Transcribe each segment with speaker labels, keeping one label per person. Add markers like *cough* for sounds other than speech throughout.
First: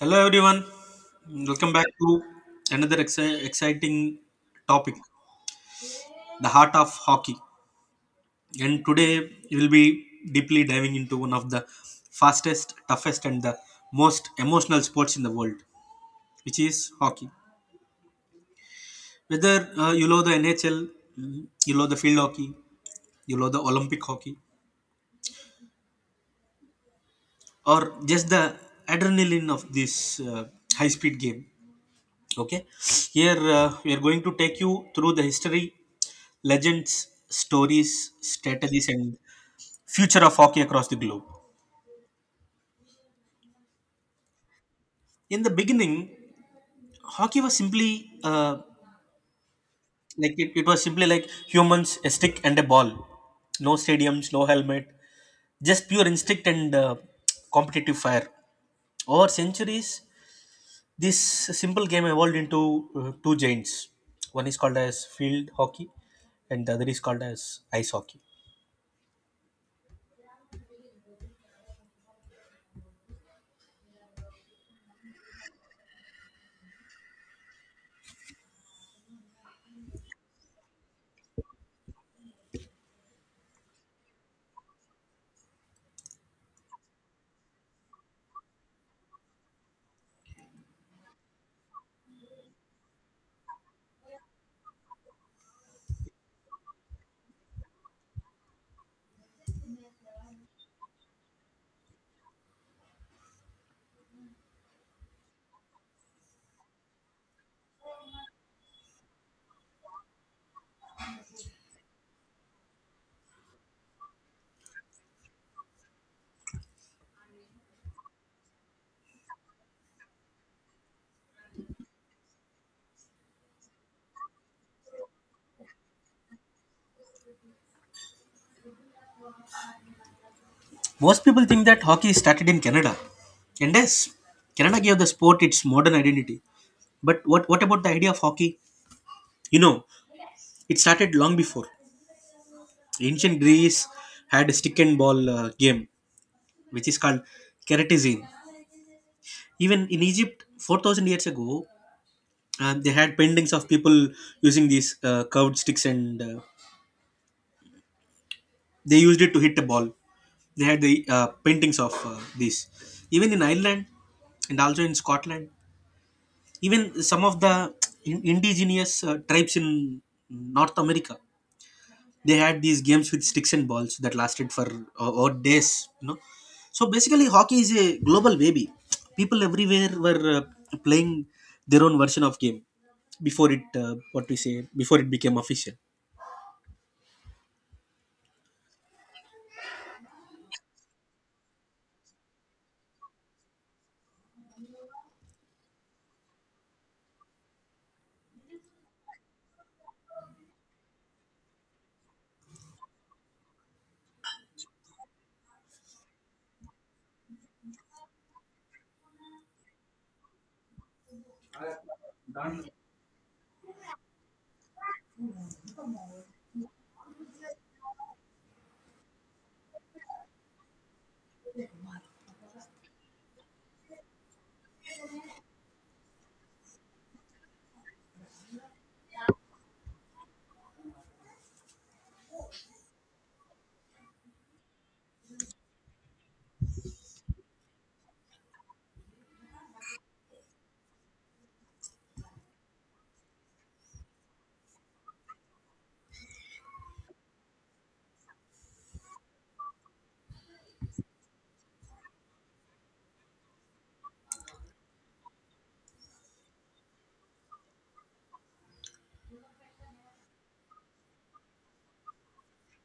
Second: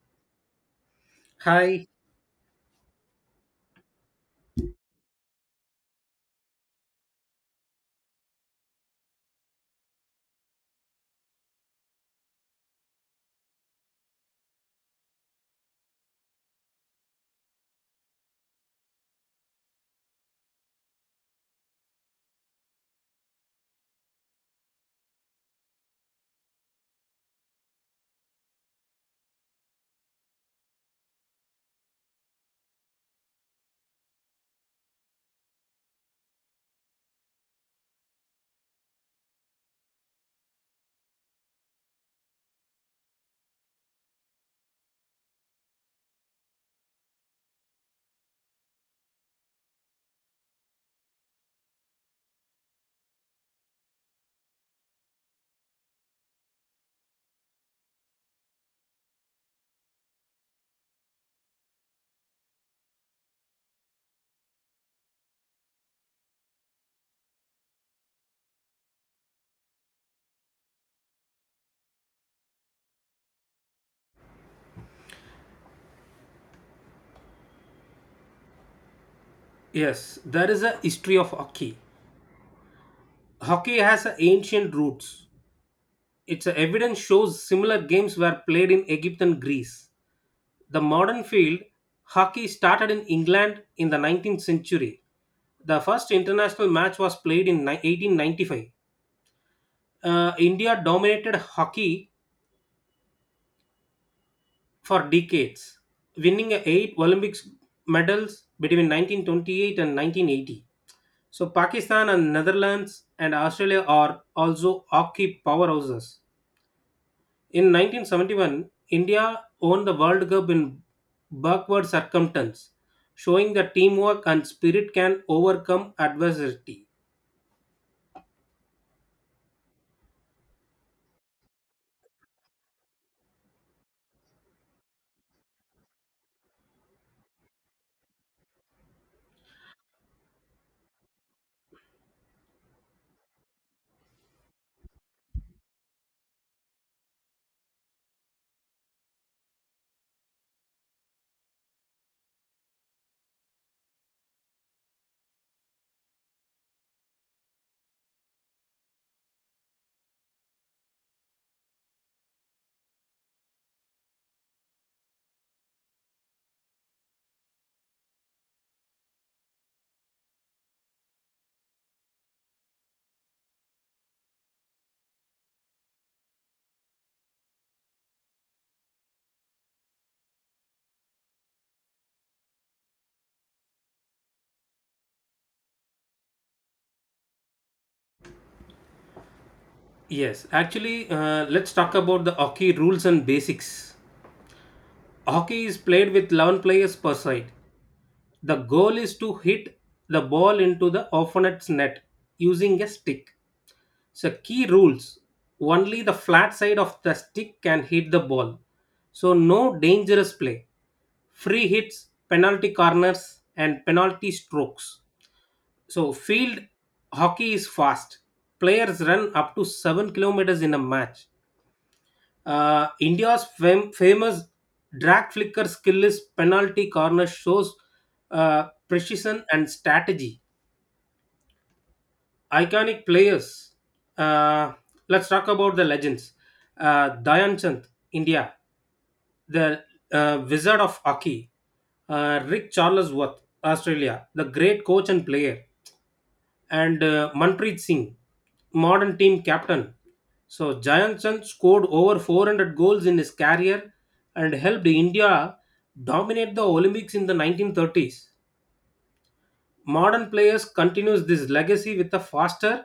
Speaker 1: Hello, everyone. Welcome back
Speaker 2: Hi.
Speaker 1: to another exciting topic, the heart of hockey. And today we'll be deeply diving into one of the fastest, toughest, and the most emotional sports in the world, which is hockey. Whether you love the NHL, you love the field hockey, you love the Olympic hockey, or just the adrenaline of this high speed game. Okay, here we are going to take you through the history legends, stories, strategies, and future of hockey across the globe. In the beginning, hockey was simply like it was simply like humans, a stick and a ball. No stadiums, no helmet, just pure instinct and competitive fire. Over centuries, this simple game evolved into two giants. One is called as field hockey, and the other is called as ice hockey.
Speaker 2: Yes, there is a history of hockey. Hockey has a ancient roots. Its evidence shows similar games were played in Egypt and Greece. The modern field, hockey started in England in the 19th century. The first international match was played in 1895. India dominated hockey for decades, winning eight Olympic medals between 1928 and 1980. So Pakistan and Netherlands and Australia are also hockey powerhouses. In 1971, India won the World Cup in backward circumstance, showing that teamwork and spirit can overcome adversity.
Speaker 1: Most people think that hockey started in Canada. And yes, Canada gave the sport its modern identity. But what about the idea of hockey? You know, it started long before. Ancient Greece had a stick and ball game, which is called keratizine. Even in Egypt, 4000 years ago, they had paintings of people using these curved sticks and they used it to hit a ball. They had the paintings of these. Even in Ireland and also in Scotland, even some of the indigenous tribes in North America, they had these games with sticks and balls that lasted for or days, you know. So basically hockey is a global baby. People everywhere were playing their own version of game before it what we say before it became official.
Speaker 2: Yes, actually, let's talk about the hockey rules and basics. Hockey is played with 11 players per side. The goal is to hit the ball into the opponent's net using a stick. So key rules: only the flat side of the stick can hit the ball. So no dangerous play, free hits, penalty corners, and penalty strokes. So field hockey is fast. Players run up to 7 kilometers in a match. India's famous drag flicker skill is penalty corner shows precision and strategy. Iconic players. Uh, let's talk about the legends. Dhyan Chand, India, the Wizard of Hockey. Rick Charlesworth, Australia, the great coach and player. And Manpreet Singh, modern team captain. So Dhyan Chand scored over 400 goals in his career and helped India dominate the Olympics in the 1930s. Modern players continues this legacy with a faster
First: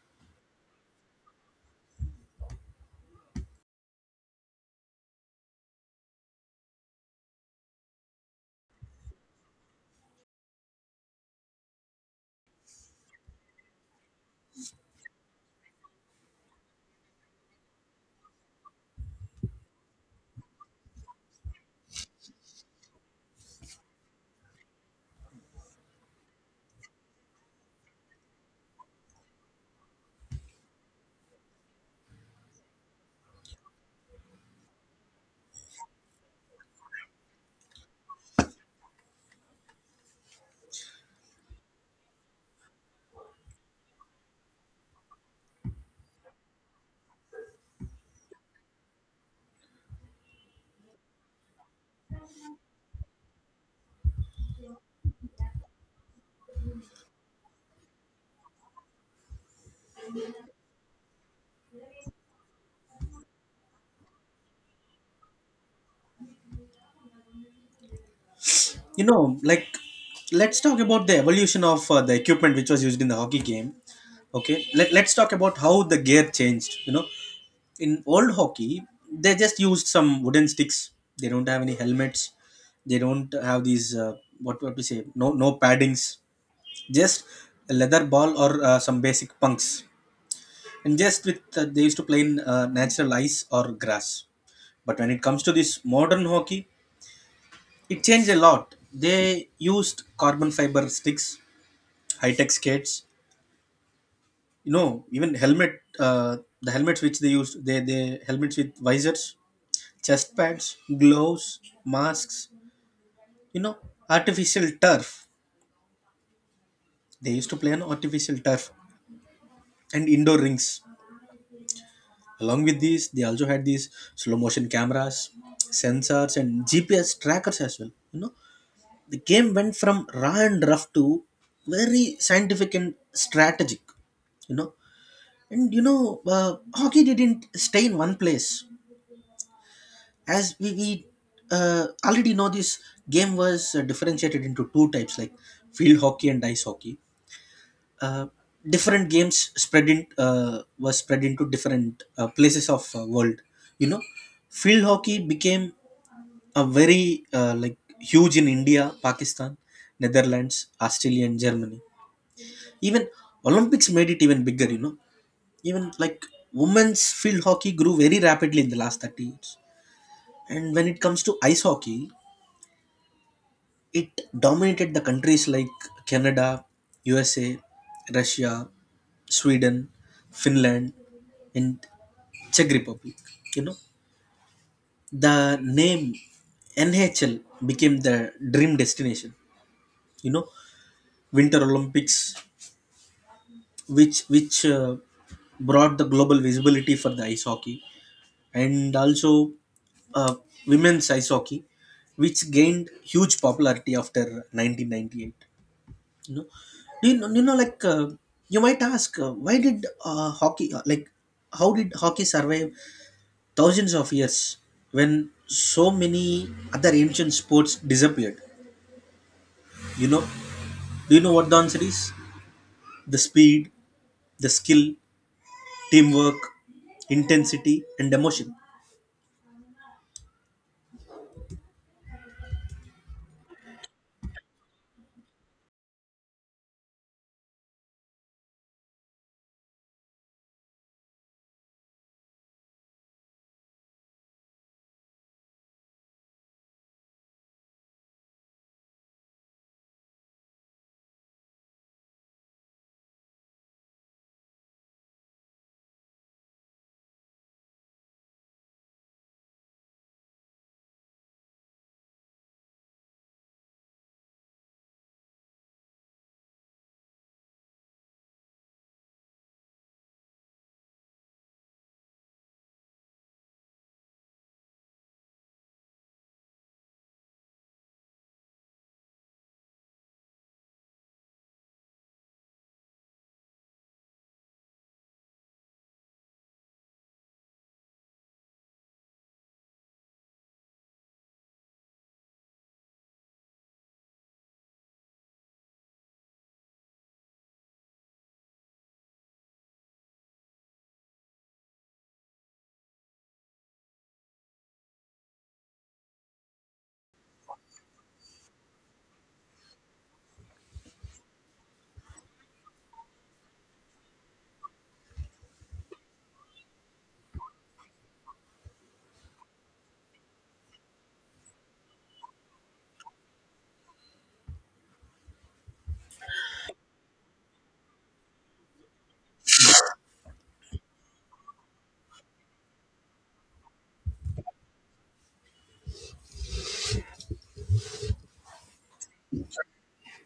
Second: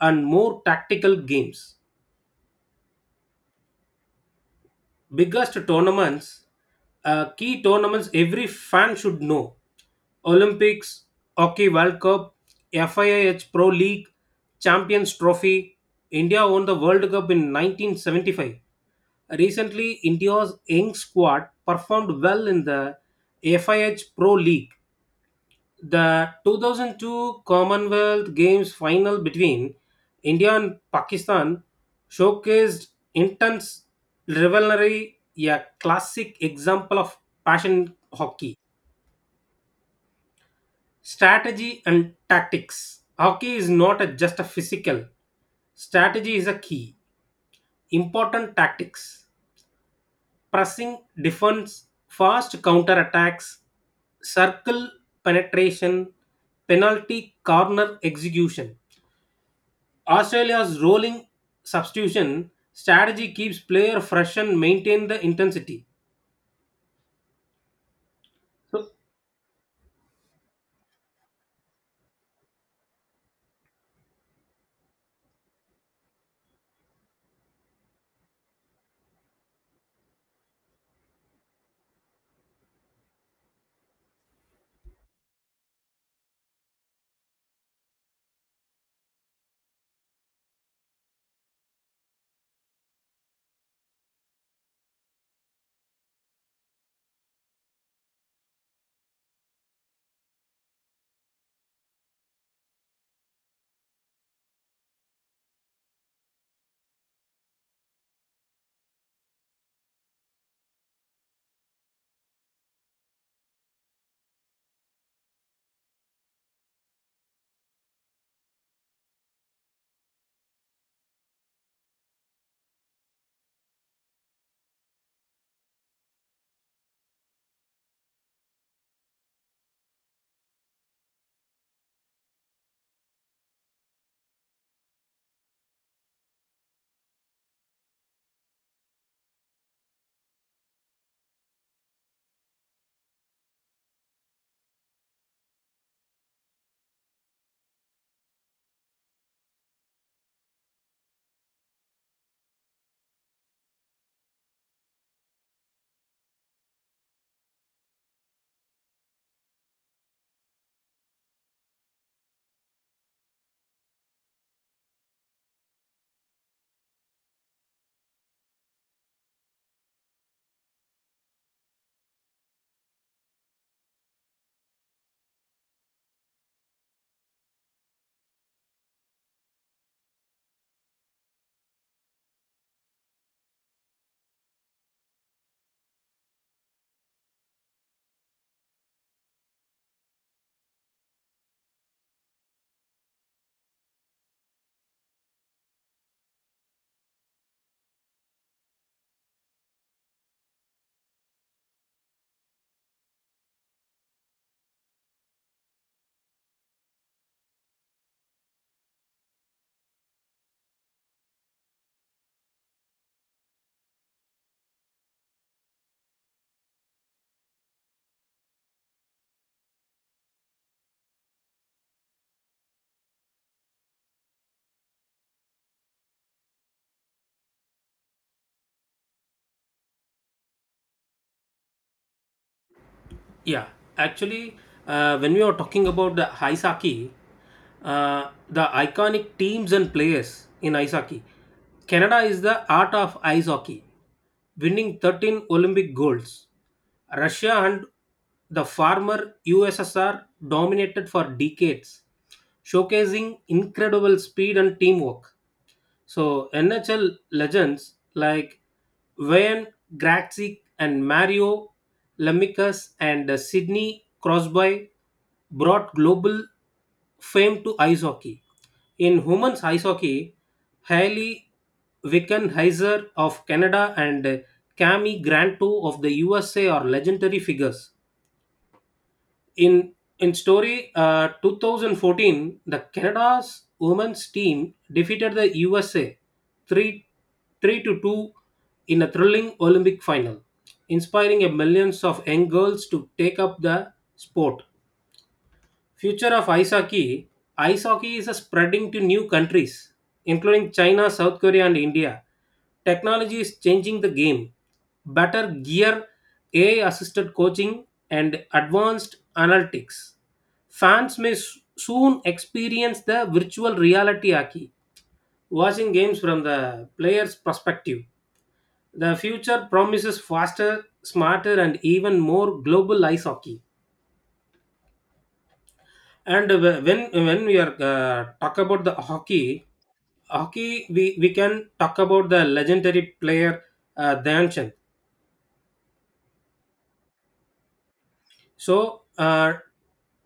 Speaker 2: and more tactical games. Biggest tournaments, key tournaments every fan should know. Olympics, Hockey World Cup, FIH Pro League, Champions Trophy. India won the World Cup in 1975. Recently, India's young squad performed well in the FIH Pro League. The 2002 Commonwealth Games final between India and Pakistan showcased intense rivalry, a classic example of passion hockey, strategy, and tactics. Hockey is not just a physical, strategy is a key. Important tactics pressing, defense, fast counter attacks, circle penetration, penalty corner execution. Australia's rolling substitution strategy keeps player fresh and maintain the intensity. So
Speaker 1: You know, like, let's talk about the evolution of the equipment which was used in the hockey game. Okay, let's talk about how the gear changed, you know. In old hockey they just used some wooden sticks. They don't have any helmets. They don't have these what to say no paddings, just a leather ball or some basic punks, and just with they used to play in natural ice or grass. But when it comes to this modern hockey, it changed a lot. They used carbon fiber sticks, high tech skates, you know, even helmet, uh, the helmets which they used, they helmets with visors, chest pads, gloves, masks, you know, artificial turf. They used to play on artificial turf and indoor rings. Along with these, they also had these slow motion cameras, sensors, and GPS trackers as well. You know, the game went from raw and rough to very scientific and strategic. You know, and hockey didn't stay in one place. As we already know, this game was differentiated into two types, like field hockey and ice hockey. uh, Different games spread in was spread into different places of world, you know. Field hockey became a very huge in India, Pakistan, Netherlands, Australia and Germany. Even Olympics made it even bigger, you know. Even like women's field hockey grew very rapidly in the last 30 years. And when it comes to ice hockey, it dominated the countries like Canada, USA, Russia, Sweden, Finland, and Czech Republic. You know, the name NHL became the dream destination. You know, Winter Olympics, which brought the global visibility for the ice hockey, and also uh, women's ice hockey, which gained huge popularity after 1998. you know you know, you know like uh, you might ask why did hockey like how did hockey survive thousands of years when so many other ancient sports disappeared, you know. Do you know what the answer is? The speed, the skill, teamwork, intensity and emotion.
Speaker 2: yeah, actually, when we are talking about the ice hockey, the iconic teams and players in ice hockey, Canada is the art of ice hockey, winning 13 Olympic golds. Russia and the former USSR dominated for decades, showcasing incredible speed and teamwork. So NHL legends like Wayne Gretzky and Mario Lemieux and Sidney Crosby brought global fame to ice hockey. In women's ice hockey, Hailey Wickenheiser of Canada and Cami Granto of the USA are legendary figures. In in story 2014, the Canada's women's team defeated the USA 3 3 to 2 in a thrilling Olympic final, inspiring a millions of young girls to take up the sport. Future of ice hockey. Ice hockey is spreading to new countries, including China, South Korea, and India. Technology is changing the game. Better gear, AI assisted coaching, and advanced analytics. Fans may soon experience the virtual reality hockey, watching games from the player's perspective. The future promises faster, smarter, and even more global ice hockey. And when we are talk about the hockey, hockey, we can talk about the legendary player Dhyan Chand. So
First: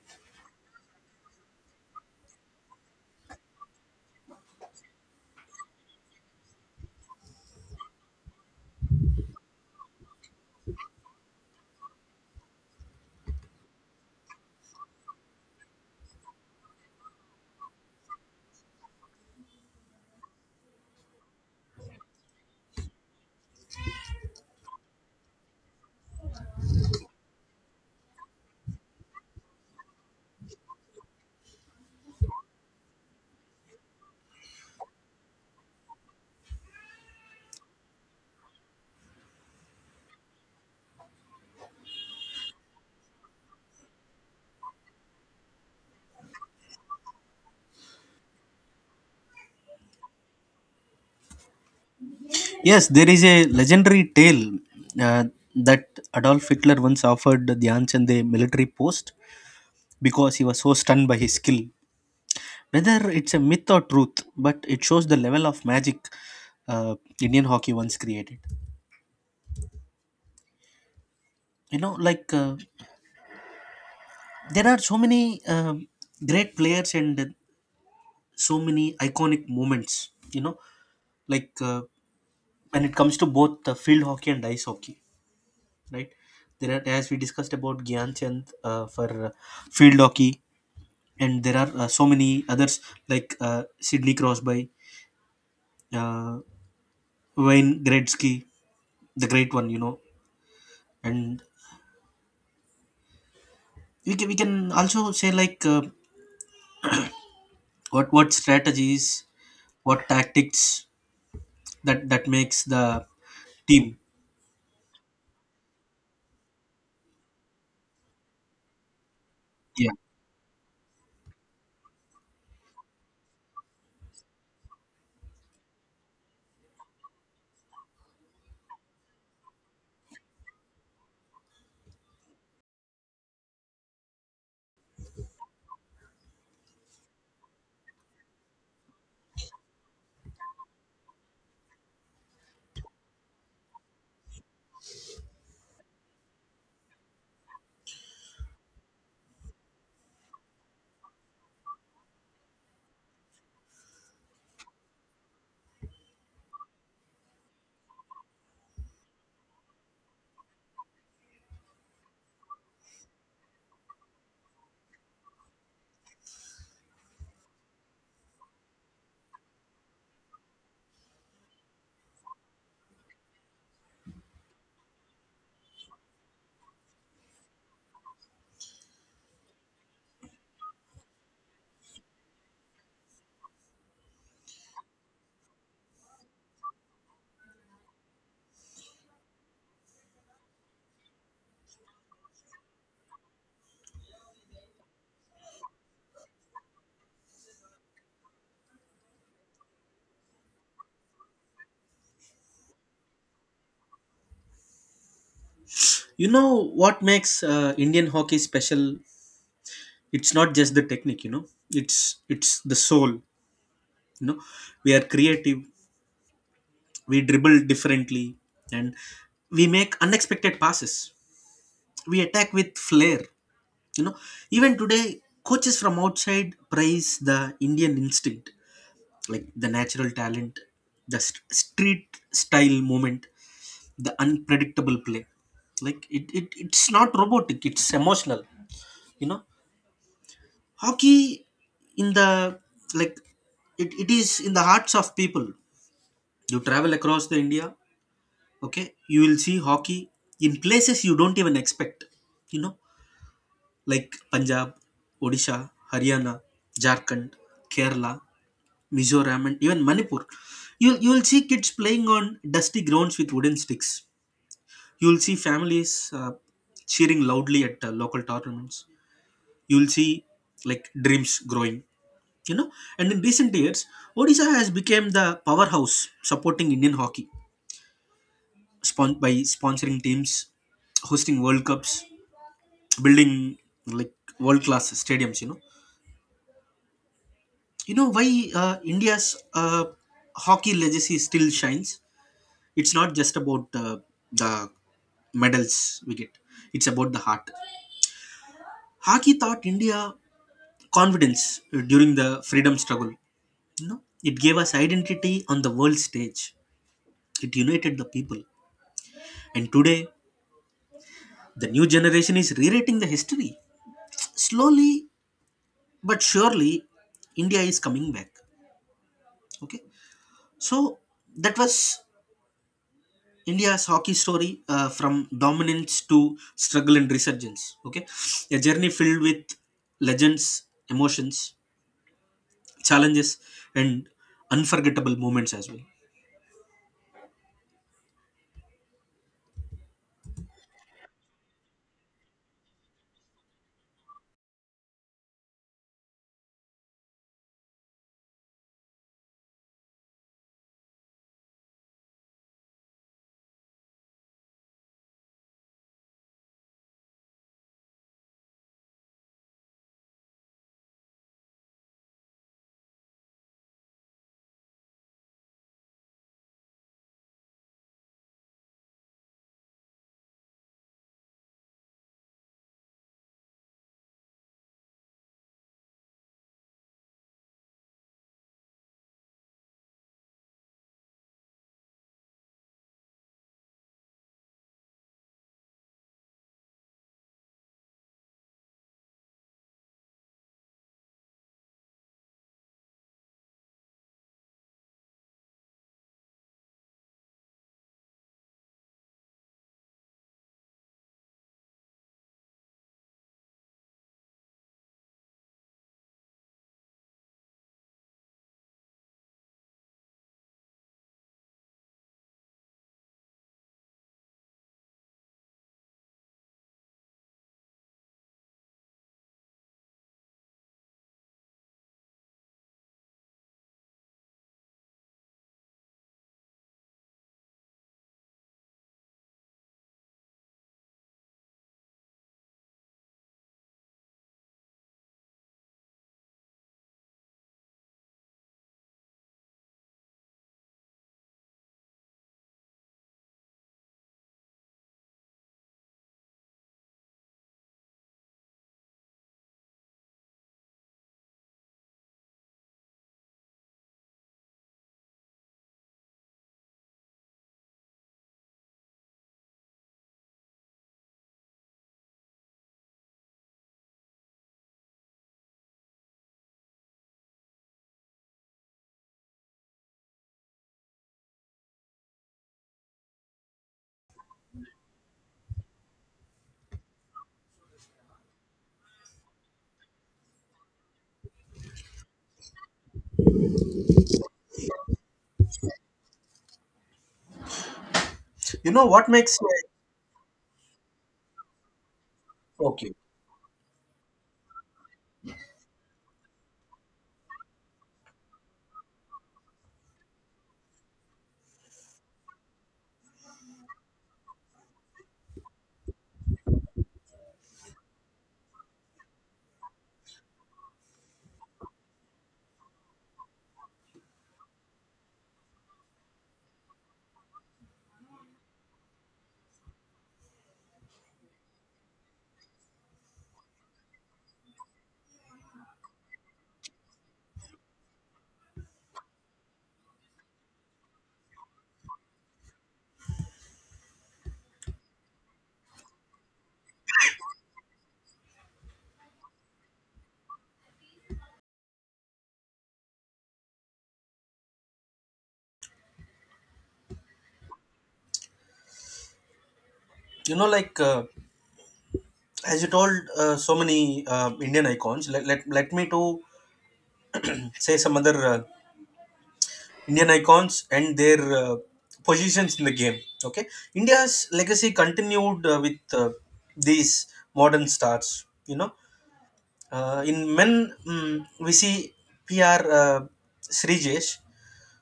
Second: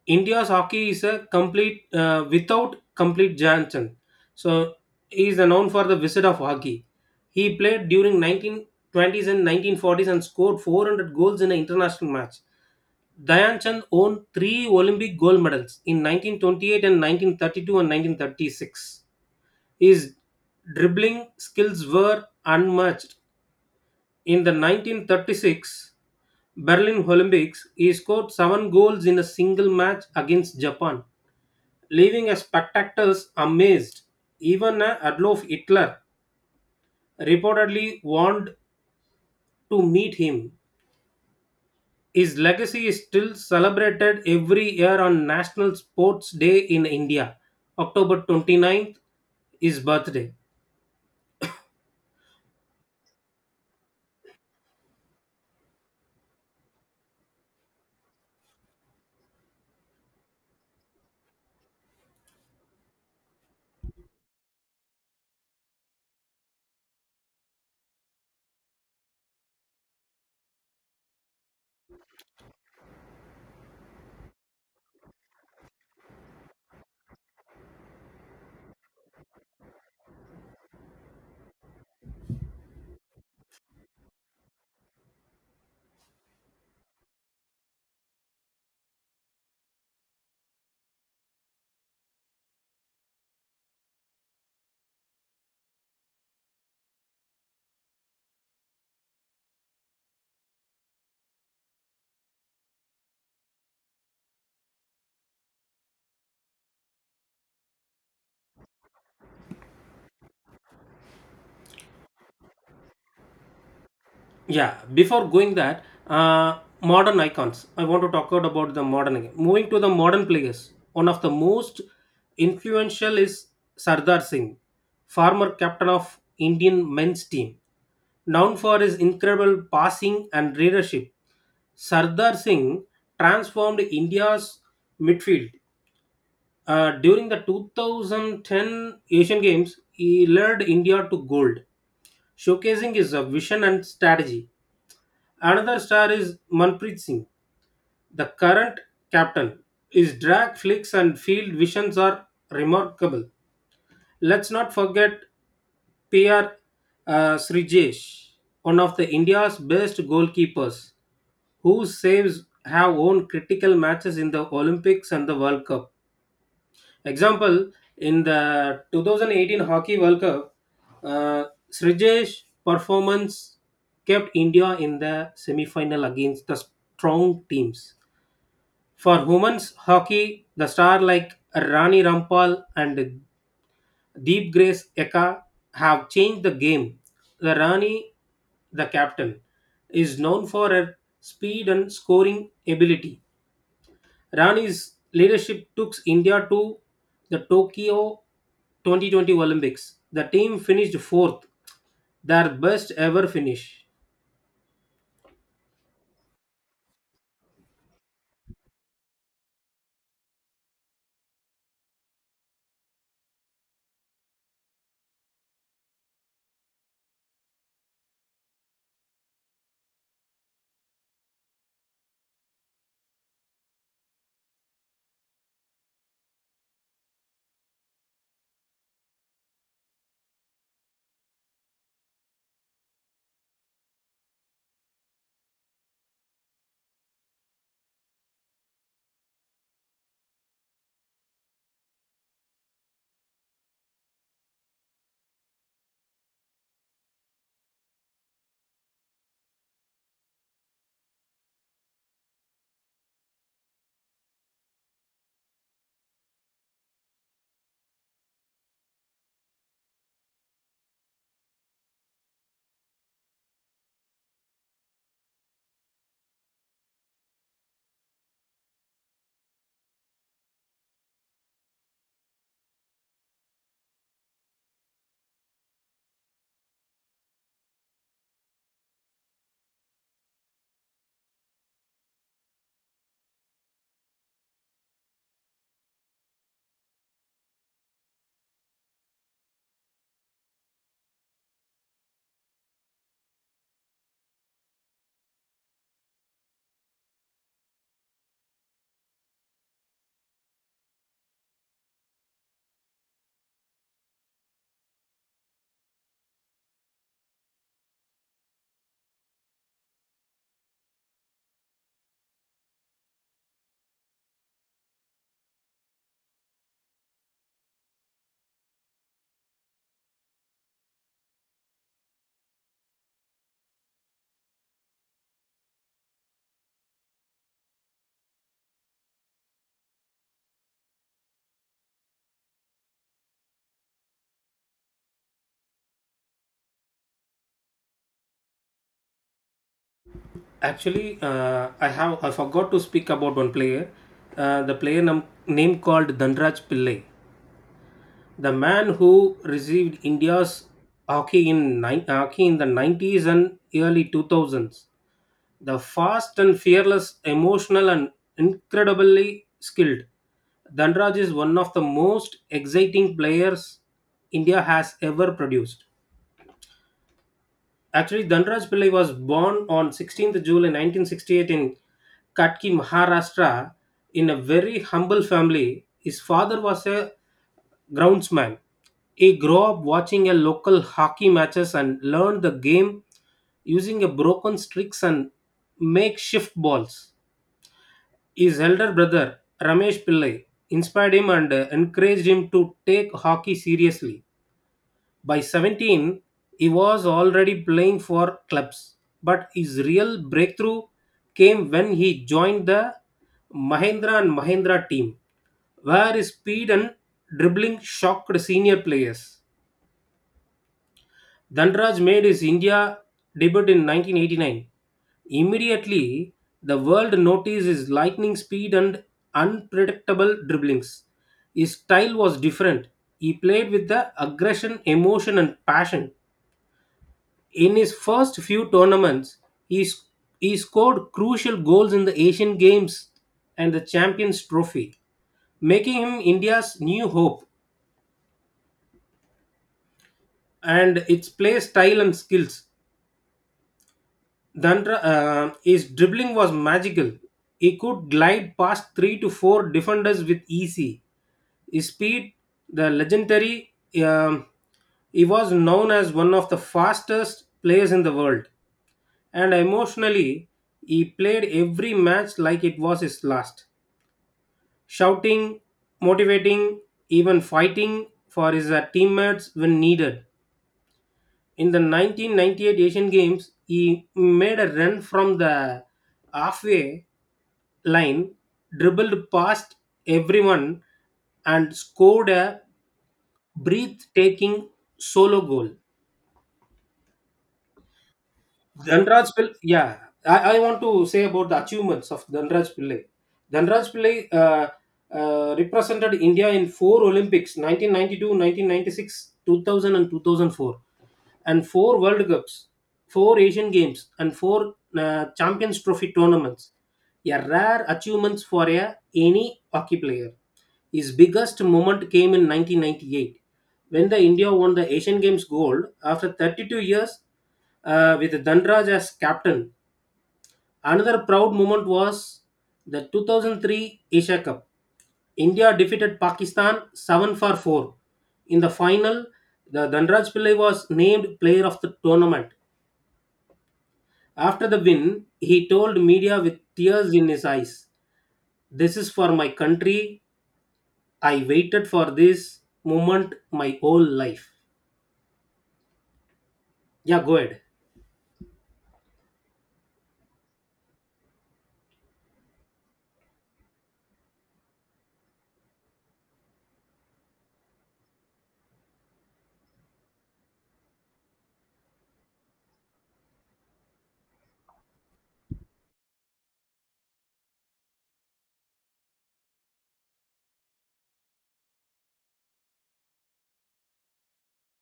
Speaker 2: India's hockey is a complete without complete Dhyan Chand. So he is known for the wizard of hockey. He played during 1920s and 1940s and scored 400 goals in an international match. Dhyan Chand won three Olympic gold medals in 1928 and 1932 and 1936. His dribbling skills were unmatched. In the 1936 Berlin Olympics, he scored seven goals in a single match against Japan, leaving us spectators amazed. Even Adolf Hitler reportedly wanted to meet him. His legacy is still celebrated every year on National Sports Day in India, October 29th, his birthday.
Speaker 1: Yes, there is a legendary tale uh, that Adolf Hitler once offered the Anshan the military post because he was so stunned by his skill. Whether it's a myth or truth, but it shows the level of magic uh, Indian hockey once created. You know, like, there are so many great players and so many iconic moments. You know, like, when it comes to both field hockey and ice hockey, right? There are, as we discussed about Gyan Chand for field hockey, and there are so many others like, Sidney Crosby, uh, Wayne Gretzky, the great one, you know, and we can also say like, what strategies, what tactics that makes the team.
Speaker 2: Yeah, before going that, modern icons. I want to talk out about the modern again. Moving to the
Speaker 1: Yeah,
Speaker 2: modern players, one of the most influential is Sardar Singh, former captain of Indian men's team, known for his incredible passing and leadership. Sardar Singh transformed India's midfield. During the 2010 Asian Games, he led India to gold, showcasing his vision and strategy. Another star is Manpreet Singh, the current captain. His drag flicks and field visions are remarkable. Let's not forget PR Srijesh, one of the India's best goalkeepers, whose saves have won critical matches in the Olympics and the World Cup. Example in the 2018 Hockey World Cup, uh, Srijesh performance kept India in the semi-final against the strong teams. For women's hockey, the stars like Rani Rampal and Deep Grace Eka have changed the game. The Rani, the captain, is known for her speed and scoring ability. Rani's leadership took India to the Tokyo 2020 Olympics. The team finished fourth, their best ever finish.
Speaker 1: you know what makes Indian hockey special? It's not just the technique, you know. it's it's the soul, you know. We are creative, we dribble differently, and we make unexpected passes. We attack with flair, you know. Even today coaches from outside praise the Indian instinct, like the natural talent, the street style moment, the unpredictable play. It's not robotic, it's emotional, you know. Hockey in the like it is in the hearts of people. You travel across the India, okay, you will see hockey in places you don't even expect, you know. Like Punjab, Odisha, Haryana, Jharkhand, Kerala, Mizoram, and even Manipur. You'll see kids playing on dusty grounds with wooden sticks. You'll see families cheering loudly at local tournaments. You'll see like dreams growing, you know. And in recent years, Odisha has become the powerhouse supporting Indian hockey, by sponsoring teams, hosting World Cups, building like world class stadiums, you know. You know why India's hockey legacy still shines? It's not just about the medals we get, it's about the heart. Hockey taught India confidence during the freedom struggle, you know. It gave us identity on the world stage, it united the people, and today the new generation is rewriting the history, slowly but surely. India is coming back, okay. So that was India's hockey story, from dominance to struggle and resurgence. Okay, a journey filled with legends, emotions, challenges, and unforgettable moments as well.
Speaker 2: Actually, I have I forgot to speak about one player, the player name called Dhanraj Pillai, the man who received India's hockey in ni- hockey in the 90s and early 2000s. The fast and fearless, emotional, and incredibly skilled, Dhanraj is one of the most exciting players India has ever produced. Actually, Dhanraj Pillai was born on 16th July 1968 in Katki, Maharashtra, in a very humble family. His father was a groundsman. He grew up watching a local hockey matches and learned the game using a broken sticks and makeshift balls. His elder brother, Ramesh Pillai, inspired him and encouraged him to take hockey seriously. By 17, he was already playing for clubs, but his real breakthrough came when he joined the Mahindra and Mahindra team, where his speed and dribbling shocked senior players. Dhanraj made his India debut in 1989. Immediately, the world noticed his lightning speed and unpredictable dribblings. His style was different. He played with the aggression, emotion, and passion. In his first few tournaments, he, sc- he scored crucial goals in the Asian Games and the Champions Trophy, making him India's new hope and its play style and skills Dandra, his dribbling was magical. He could glide past three to four defenders with easy. His speed, the legendary, um, he was known as one of the fastest players in the world. And emotionally, he played every match like it was his last, shouting, motivating, even fighting for his teammates when needed. In the 1998 Asian Games, he made a run from the halfway line, dribbled past everyone, and scored a breathtaking solo goal.
Speaker 1: You know what
Speaker 2: Dhanraj
Speaker 1: makes
Speaker 2: Pillai, yeah, I want to say about the achievements of Dhanraj
Speaker 1: Okay.
Speaker 2: Pillai. Dhanraj Pillai represented India in four Olympics 1992, 1996, 2000, and two thousand four, and four World Cups, four Asian Games, and four Champions Trophy tournaments. A rare achievements for any hockey player. His biggest moment came in 1998 when the India won the Asian Games gold after 32 years with Dhanraj as captain. Another proud moment was the 2003 Asia Cup. India defeated Pakistan 7 for 4. In the final, the Dhanraj Pillai was named player of the tournament. After the win, he told media with tears in his eyes, "This is for my country. I waited for this moment my whole life." Yeah, go ahead.
Speaker 1: You know, like, as you told, so many Indian icons. Let, let let me to say some other Indian icons and their positions in the game. Okay, India's legacy continued with these modern stars. You know, in men, we see PR, Srijesh,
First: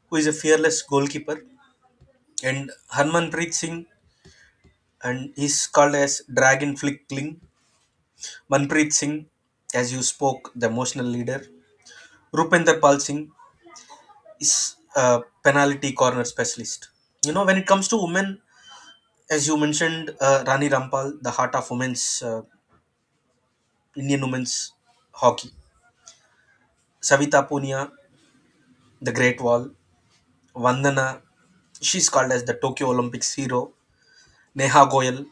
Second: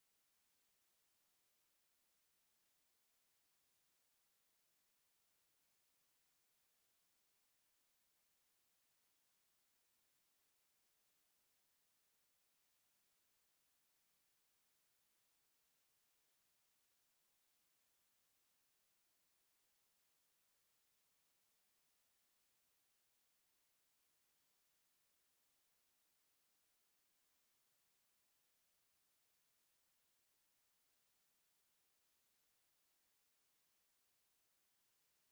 Speaker 1: who is a fearless goalkeeper, and Harmanpreet Singh, and he's called as Dragon Flickling. Manpreet Singh, as you spoke, the emotional leader. Rupinder Pal Singh is a penalty corner specialist. You know, when it comes to women, as you mentioned, Rani Rampal, the heart of women's Indian women's hockey. Savita Punia, the Great Wall. Vandana, she's called as the Tokyo Olympics hero. Neha Goyal,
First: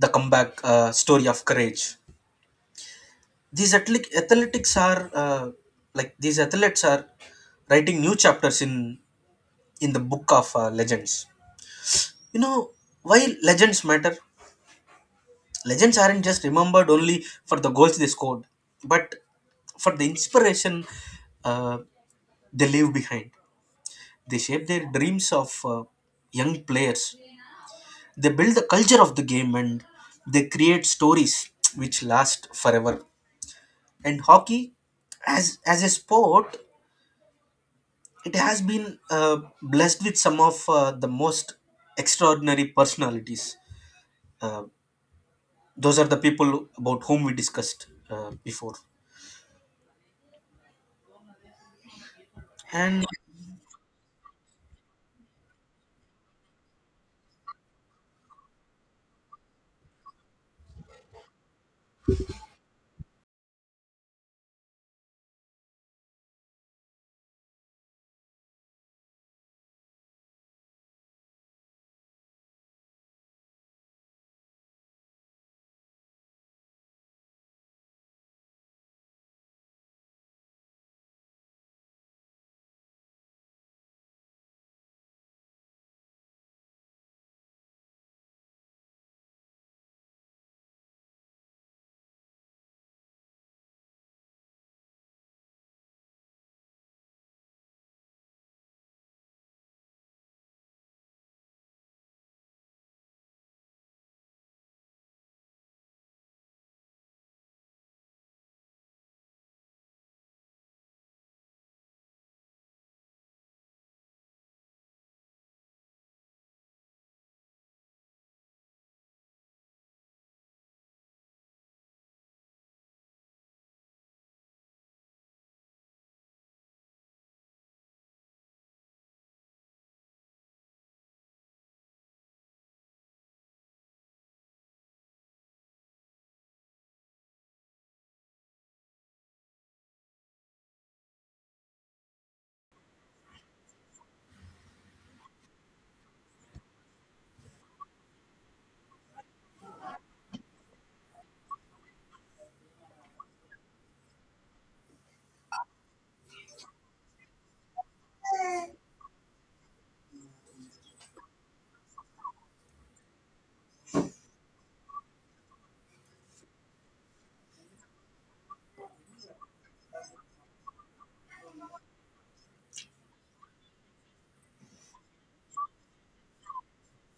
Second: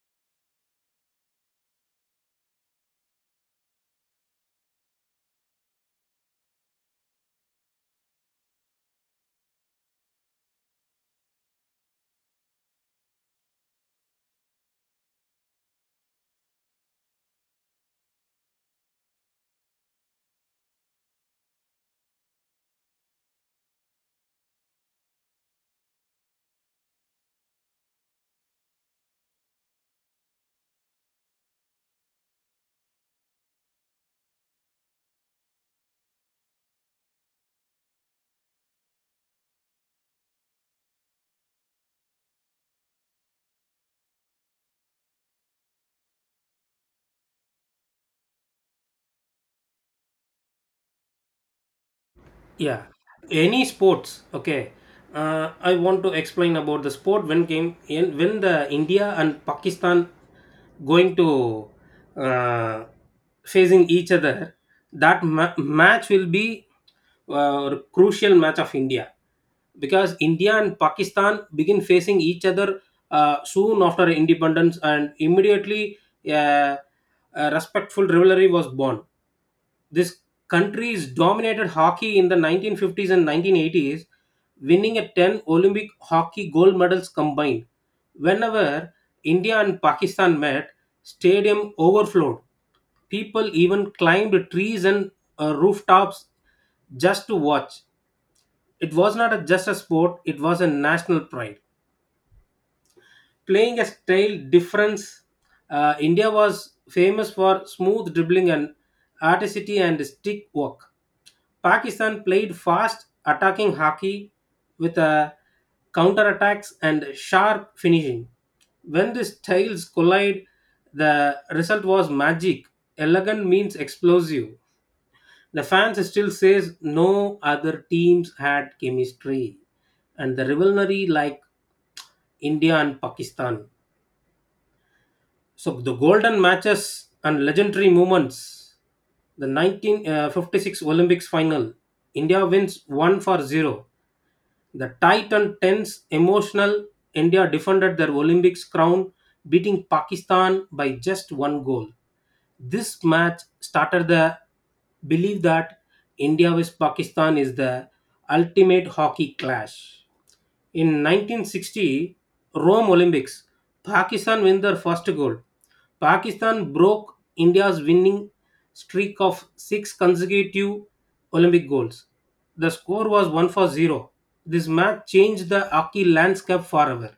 Speaker 1: the comeback story of courage. These athletic athletics are like these athletes are writing new chapters in the book of legends. You know why legends matter? Legends aren't just remembered only for the goals they scored, but for the inspiration uh, they leave behind. They shape their dreams of young players, they build the culture of the game, and they create stories which last forever. And hockey as a sport, it has been blessed with some of the most extraordinary personalities, uh, those are the people about whom we discussed before.
Speaker 2: Yeah,
Speaker 1: And
Speaker 2: any sports, okay, I want to explain about the sport when came in when the India and Pakistan going to uh, facing each other, that match will be crucial match of India because India and Pakistan begin facing each other soon after independence, and immediately uh, a respectful rivalry was born. This country's dominated hockey in the 1950s and 1980s, winning a 10 Olympic hockey gold medals combined. Whenever India and Pakistan met, stadium overflowed. People even climbed trees and rooftops just to watch. It was not just a sport, it was a national pride. Playing a style difference, India was famous for smooth dribbling and articity and stick work. Pakistan played fast attacking hockey with a counterattacks and sharp finishing. When the styles collide, the result was magic. Elegant means explosive. The fans still says no other teams had chemistry and the rivalry like India and Pakistan. So the golden matches and legendary moments. The 1956 Olympics final. India wins 1 for 0. The tight and tense emotional India defended their Olympics crown, beating Pakistan by just one goal. This match started the belief that India vs Pakistan is the ultimate hockey clash. In 1960 Rome Olympics, Pakistan win their first gold. Pakistan broke India's winning streak of six consecutive Olympic goals. The score was 1 for 0. This match changed the hockey landscape forever.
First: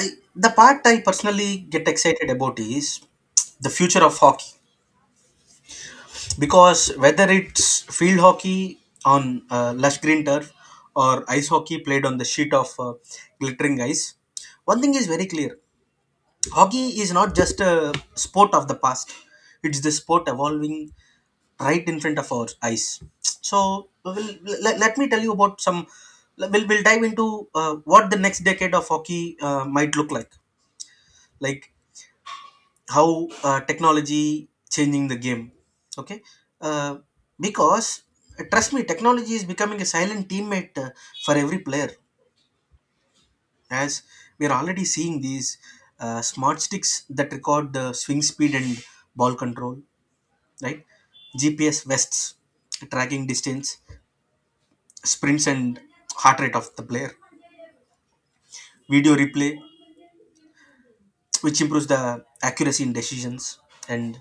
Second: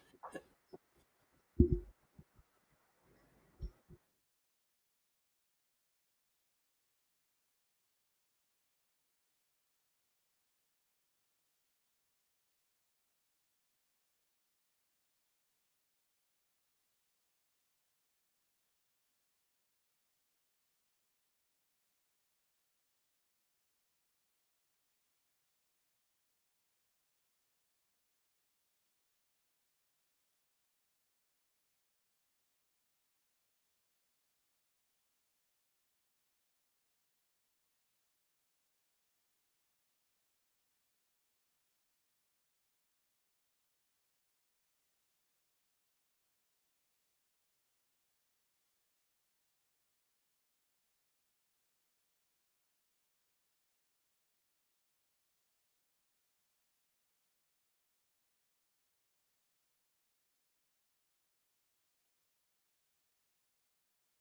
Speaker 1: I The part I personally get excited about is the future of hockey, because whether it's field hockey on lush green turf or ice hockey played on the sheet of glittering ice, one thing is very clear: hockey is not just a sport of the past, it's the sport evolving right in front of our eyes. So, we'll, let, let me tell you about some. We'll dive into what the next decade of hockey might look like. Like, how technology changing the game, okay. uh, because Trust me, technology is becoming a silent teammate for every player. As we are already seeing these smart sticks that record the swing speed and ball control, right? GPS vests tracking distance, sprints and heart rate of the player. Video replay which improves the accuracy in decisions. And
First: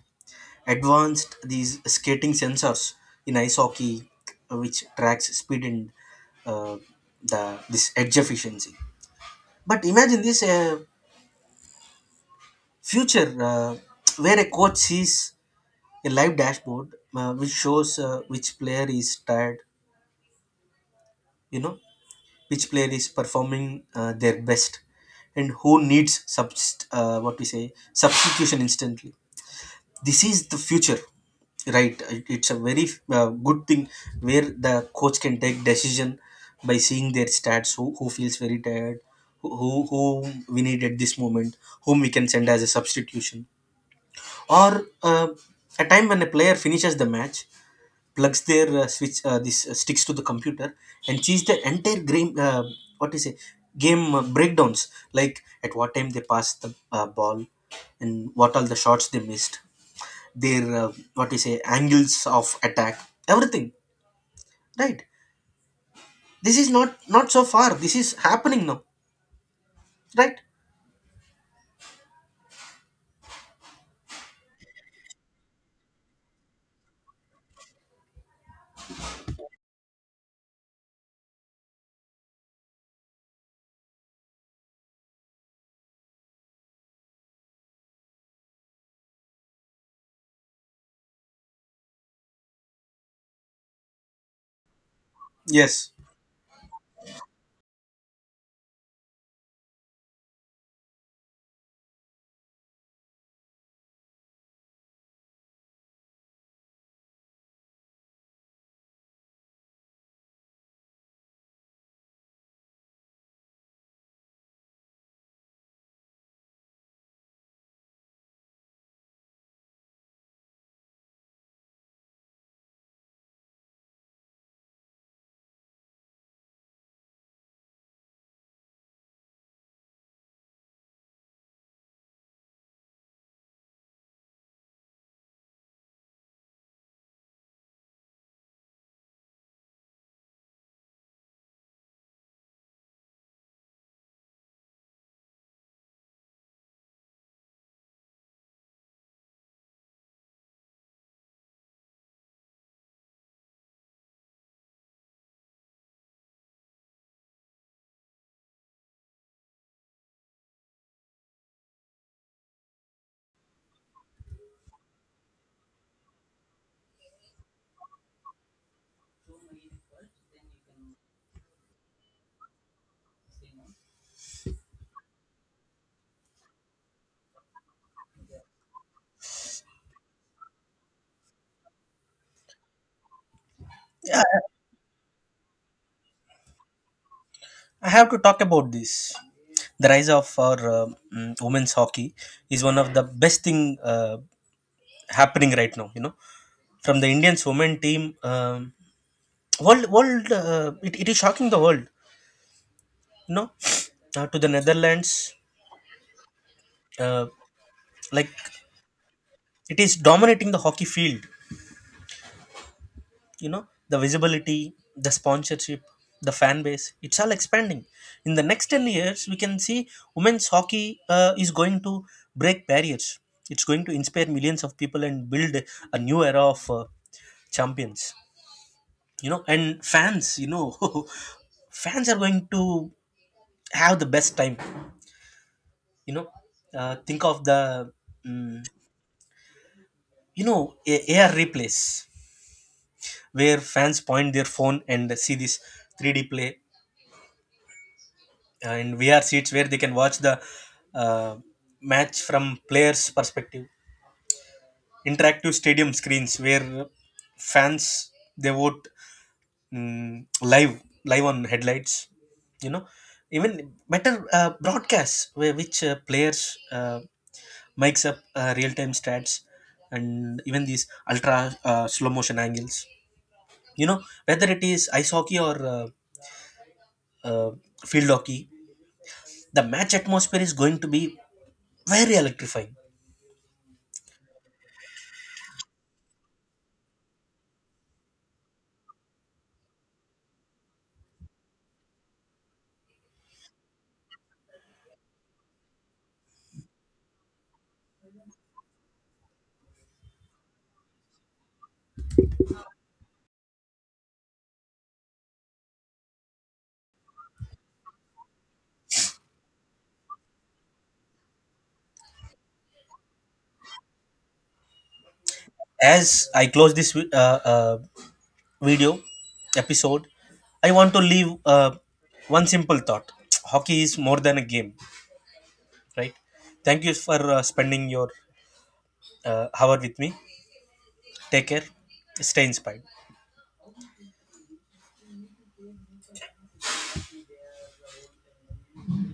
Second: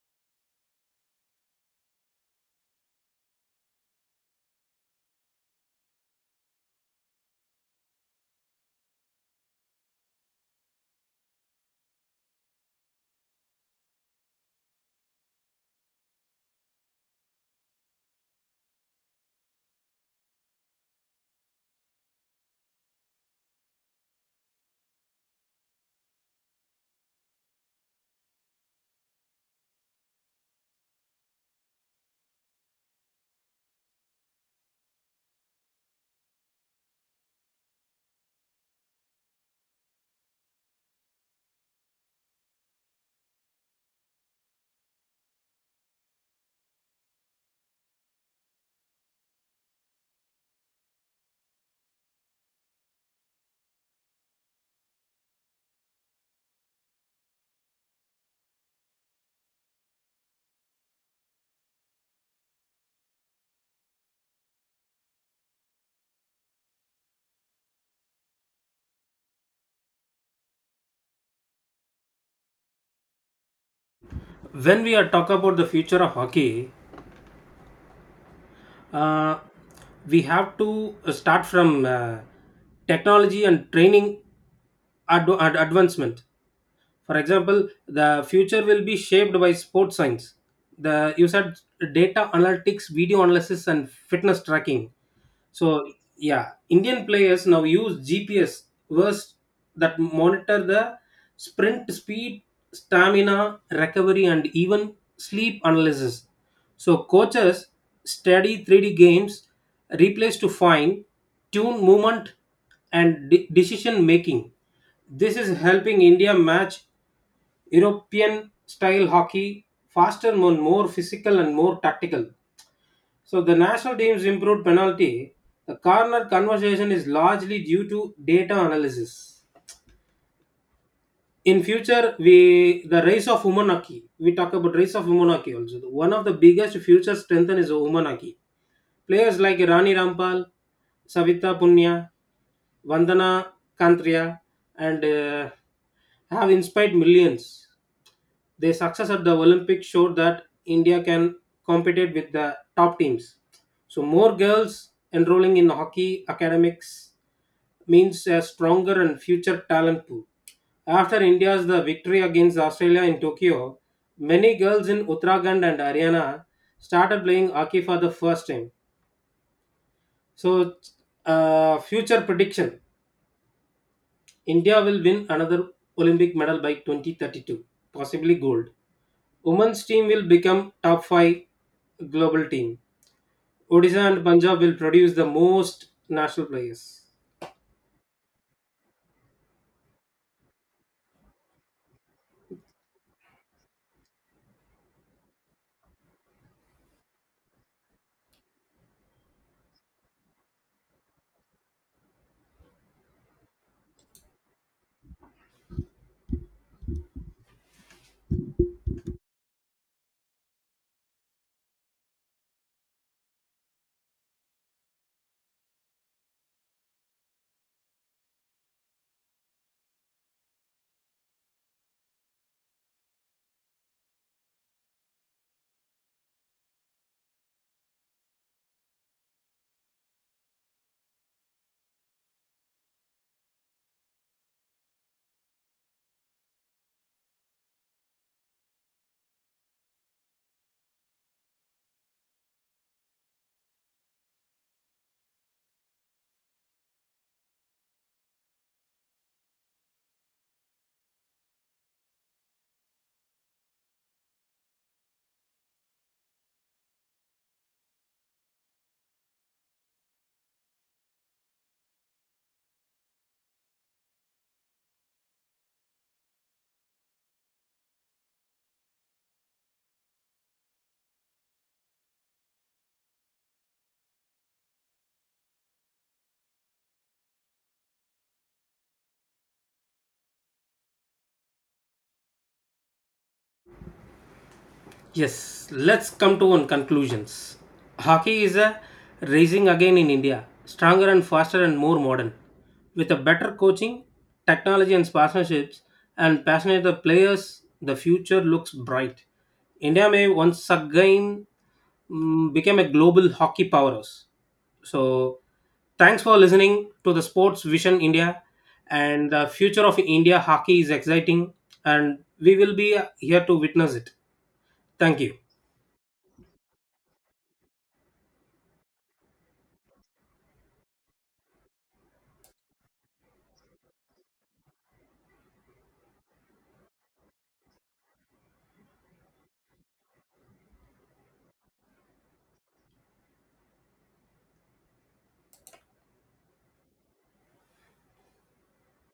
Speaker 1: advanced these skating sensors in ice hockey, which tracks speed and uh, the this edge efficiency. But imagine this, future where a coach sees a live dashboard which shows which player is tired, you know, which player is performing their best, and who needs subst- what we say substitution instantly. This is the future, right? It's a very good thing where the coach can take decision by seeing their stats, who feels very tired, who we need at this moment, whom we can send as a substitution. Or uh, a time when a player finishes the match, plugs their switch this sticks to the computer and sees the entire game, what is it game breakdowns, like at what time they passed the ball, and what all the shots they missed, their what you say angles of attack, everything, right? This is not so far, this is happening now, right?
Speaker 2: When we are talk about the future of hockey, uh, we have to start from technology and training advancement. For example, the future will be shaped by sports science. The you said data analytics, video analysis, and fitness tracking.
Speaker 1: yes
Speaker 2: So yeah, Indian players now use GPS verse that monitor the sprint speed, stamina, recovery, and even sleep analysis. So coaches study 3D games, replays to find, tune movement, and decision making. This is helping India match European style hockey, faster and more physical and more tactical. So the national team's improved penalty, the corner conversation is largely due to data analysis. In future, we the race of women hockey. We talk about race of women hockey also. One of the biggest future strengthen is women hockey. Players like Rani Rampal, Savita Punya, Vandana Kantria, and have inspired millions. Their success at the Olympics showed that India can compete with the top teams. So more girls enrolling in hockey academics means a stronger and future talent pool. After India's the victory against Australia in Tokyo, many girls in Uttarakhand and Haryana started playing hockey for the first time. So, future prediction. India will win another Olympic medal by 2032, possibly gold. Women's team will become top 5 global team. Odisha
Speaker 1: Yeah,
Speaker 2: and Punjab will produce the most national players.
Speaker 1: I have to talk about this. The rise of our women's hockey is one of the best thing uh, happening right now. You know, from the Indians women team, um, it, it is shocking the world. You know, *sniffs* to the Netherlands, uh, like it is dominating the hockey field. You know, the visibility, the sponsorship, the fan base, it's all expanding. In the next 10 years we can see women's hockey is going to break barriers. It's going to inspire millions of people and build a new era of champions, you know. And fans, you know, *laughs* fans are going to have the best time, you know. Think of the mm, you know, AR replays where fans point their phone and see this 3D play, and VR seats where they can watch the uh, match from players' perspective. Interactive stadium screens where fans they vote, live on headlights. You know, even better broadcasts where which players makes up real time stats, and even these ultra slow motion angles. You know, whether it is ice hockey or uh, field hockey, the match atmosphere is going to be very electrifying.
Speaker 2: Yes, let's come to one conclusions. Hockey is a rising again in India, stronger and faster and more modern. With a better coaching, technology and partnerships and passionate the players, the future looks bright. India may once again become a global hockey powerhouse. So, thanks for listening to the Sports Vision India. And the future of India hockey is exciting, and we will be here to witness it. Thank you.
Speaker 1: As I close this video episode, I want to leave one simple thought. Hockey is more than a game, right? Thank you for spending your hour with me. Take care. Stay inspired.